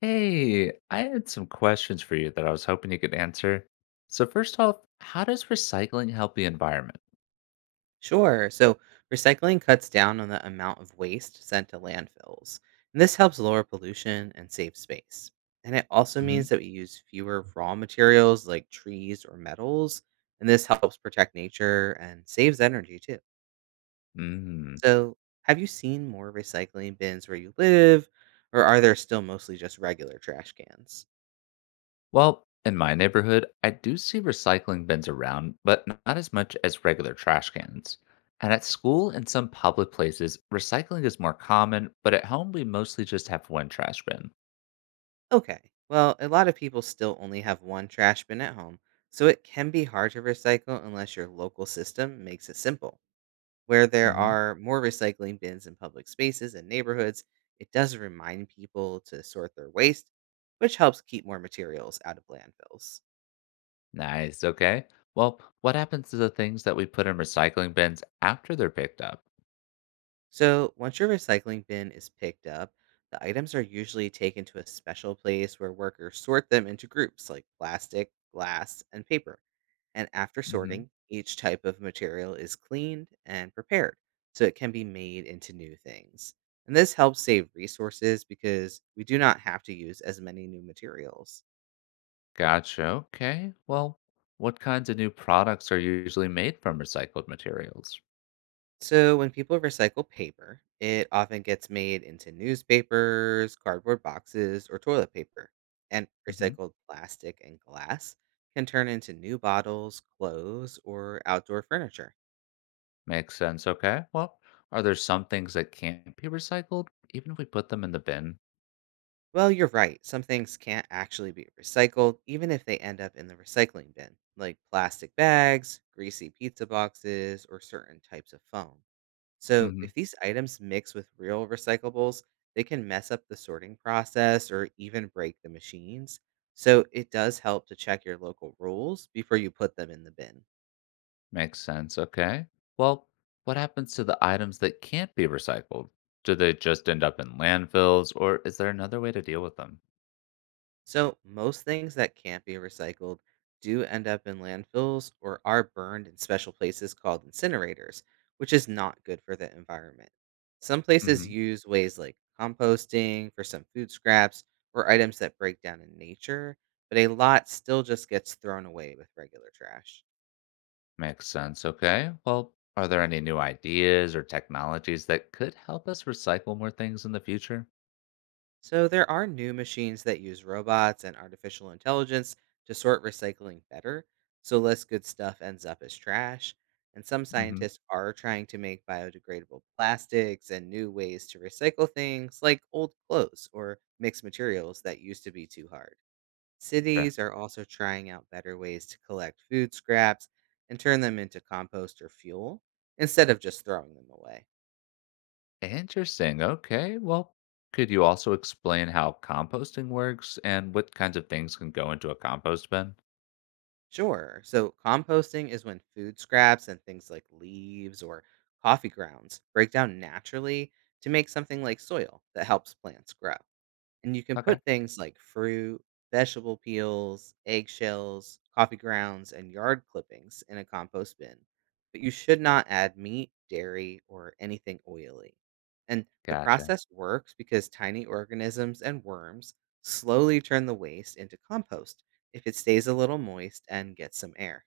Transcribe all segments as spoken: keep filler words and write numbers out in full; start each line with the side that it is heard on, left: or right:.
left: Hey, I had some questions for you that I was hoping you could answer. So first off, how does recycling help the environment?
right: Sure. So recycling cuts down on the amount of waste sent to landfills. And this helps lower pollution and save space. And it also
left: Hmm.
right: means that we use fewer raw materials like trees or metals. And this helps protect nature and saves energy too.
left: Hmm.
right: So, have you seen more recycling bins where you live, or are there still mostly just regular trash cans?
left: Well, in my neighborhood, I do see recycling bins around, but n- not as much as regular trash cans. And at school and some public places, recycling is more common, but at home we mostly just have one trash bin.
right: Okay. Well, a lot of people still only have one trash bin at home, so it can be hard to recycle unless your local system makes it simple. Where there
left: Hmm.
right: are more recycling bins in public spaces and neighborhoods, it does remind people to sort their waste, which helps keep more materials out of landfills.
left: Nice, okay. Well, what happens to the things that we put in recycling bins after they're picked up?
right: So, once your recycling bin is picked up, the items are usually taken to a special place where workers sort them into groups like plastic, glass, and paper. And after
left: Mm-hmm.
right: sorting, each type of material is cleaned and prepared so it can be made into new things. And this helps save resources because we do not have to use as many new materials.
left: Gotcha. Okay. Well, what kinds of new products are usually made from recycled materials?
right: So when people recycle paper, it often gets made into newspapers, cardboard boxes, or toilet paper. And
left: Hmm.
right: recycled plastic and glass can turn into new bottles, clothes, or outdoor furniture.
left: Makes sense. Okay. Well, are there some things that can't be recycled, even if we put them in the bin?
right: Well, you're right. Some things can't actually be recycled, even if they end up in the recycling bin, like plastic bags, greasy pizza boxes, or certain types of foam. So,
left: Hmm.
right: if these items mix with real recyclables, they can mess up the sorting process or even break the machines. So, it does help to check your local rules before you put them in the bin.
left: Makes sense. Okay. Well, what happens to the items that can't be recycled? Do they just end up in landfills, or is there another way to deal with them?
right: So, most things that can't be recycled do end up in landfills or are burned in special places called incinerators, which is not good for the environment. Some places
left: Hmm.
right: use ways like composting for some food scraps or items that break down in nature, but a lot still just gets thrown away with regular trash.
left: Makes sense. Okay. Well, are there any new ideas or technologies that could help us recycle more things in the future?
right: So, there are new machines that use robots and artificial intelligence to sort recycling better, so less good stuff ends up as trash. And some
left: Hmm.
right: scientists are trying to make biodegradable plastics and new ways to recycle things like old clothes or mixed materials that used to be too hard.
left: Sure.
right: Cities are also trying out better ways to collect food scraps and turn them into compost or fuel instead of just throwing them away.
left: Interesting. Okay. Well, could you also explain how composting works and what kinds of things can go into a compost bin?
right: Sure. So composting is when food scraps and things like leaves or coffee grounds break down naturally to make something like soil that helps plants grow. And you can
left: Okay.
right: put things like fruit, vegetable peels, eggshells, coffee grounds, and yard clippings in a compost bin, but you should not add meat, dairy, or anything oily. And the
left: Gotcha.
right: process works because tiny organisms and worms slowly turn the waste into compost if it stays a little moist and gets some air.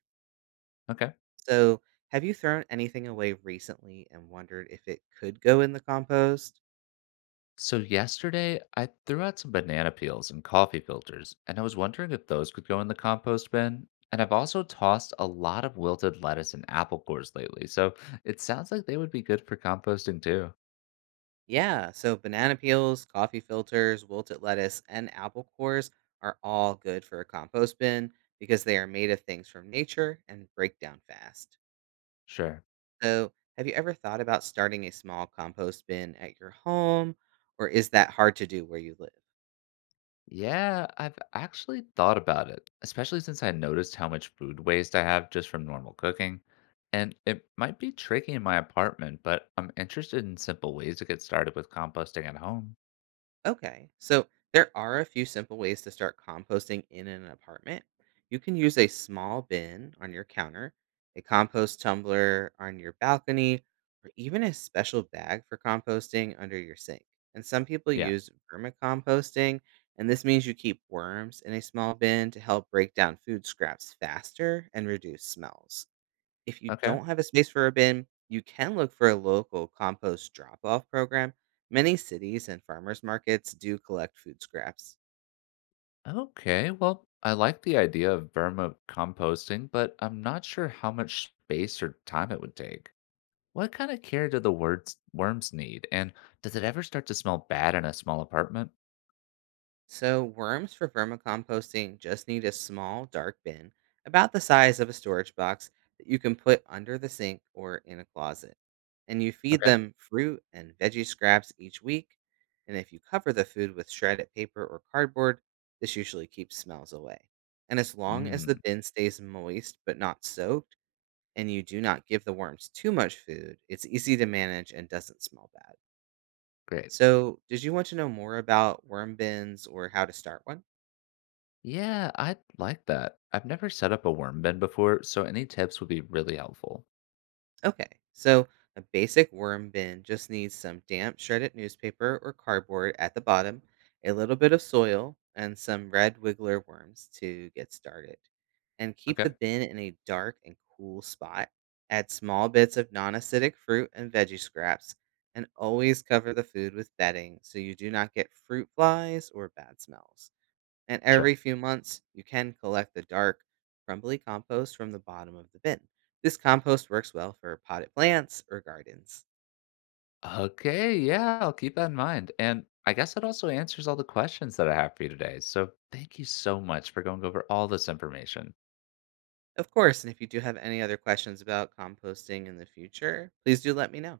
left: Okay.
right: So, have you thrown anything away recently and wondered if it could go in the compost?
left: So, yesterday I threw out some banana peels and coffee filters, and I was wondering if those could go in the compost bin. And I've also tossed a lot of wilted lettuce and apple cores lately, so it sounds like they would be good for composting too.
right: Yeah, so banana peels, coffee filters, wilted lettuce, and apple cores are all good for a compost bin because they are made of things from nature and break down fast.
left: Sure.
right: So, have you ever thought about starting a small compost bin at your home, or is that hard to do where you live?
left: Yeah, I've actually thought about it, especially since I noticed how much food waste I have just from normal cooking. And it might be tricky in my apartment, but I'm interested in simple ways to get started with composting at home.
right: Okay, so there are a few simple ways to start composting in an apartment. You can use a small bin on your counter, a compost tumbler on your balcony, or even a special bag for composting under your sink. And some people
left: Yeah.
right: use vermicomposting, and this means you keep worms in a small bin to help break down food scraps faster and reduce smells. If you
left: Okay.
right: don't have a space for a bin, you can look for a local compost drop off program. Many cities and farmers markets do collect food scraps.
left: Okay. Well, I like the idea of vermicomposting, but I'm not sure how much space or time it would take. What kind of care do the words, worms need? And does it ever start to smell bad in a small apartment?
right: So, worms for vermicomposting just need a small, dark bin about the size of a storage box that you can put under the sink or in a closet. And you feed
left: Okay.
right: them fruit and veggie scraps each week. And if you cover the food with shredded paper or cardboard, this usually keeps smells away. And as long as the
left: Hmm.
right: bin stays moist but not soaked, and you do not give the worms too much food, it's easy to manage and doesn't smell bad.
left: Great.
right: So, did you want to know more about worm bins or how to start one?
left: Yeah, I'd like that. I've never set up a worm bin before, so any tips would be really helpful.
right: Okay, so a basic worm bin just needs some damp shredded newspaper or cardboard at the bottom, a little bit of soil, and some red wiggler worms to get started. And keep the
left: Okay,
right: bin in a dark and cool spot. Add small bits of non acidic fruit and veggie scraps, and always cover the food with bedding so you do not get fruit flies or bad smells. And
left: sure.
right: every few months, you can collect the dark, crumbly compost from the bottom of the bin. This compost works well for potted plants or gardens.
left: Okay, yeah, I'll keep that in mind. And I guess that also answers all the questions that I have for you today. So thank you so much for going over all this information.
right: Of course, and if you do have any other questions about composting in the future, please do let me know.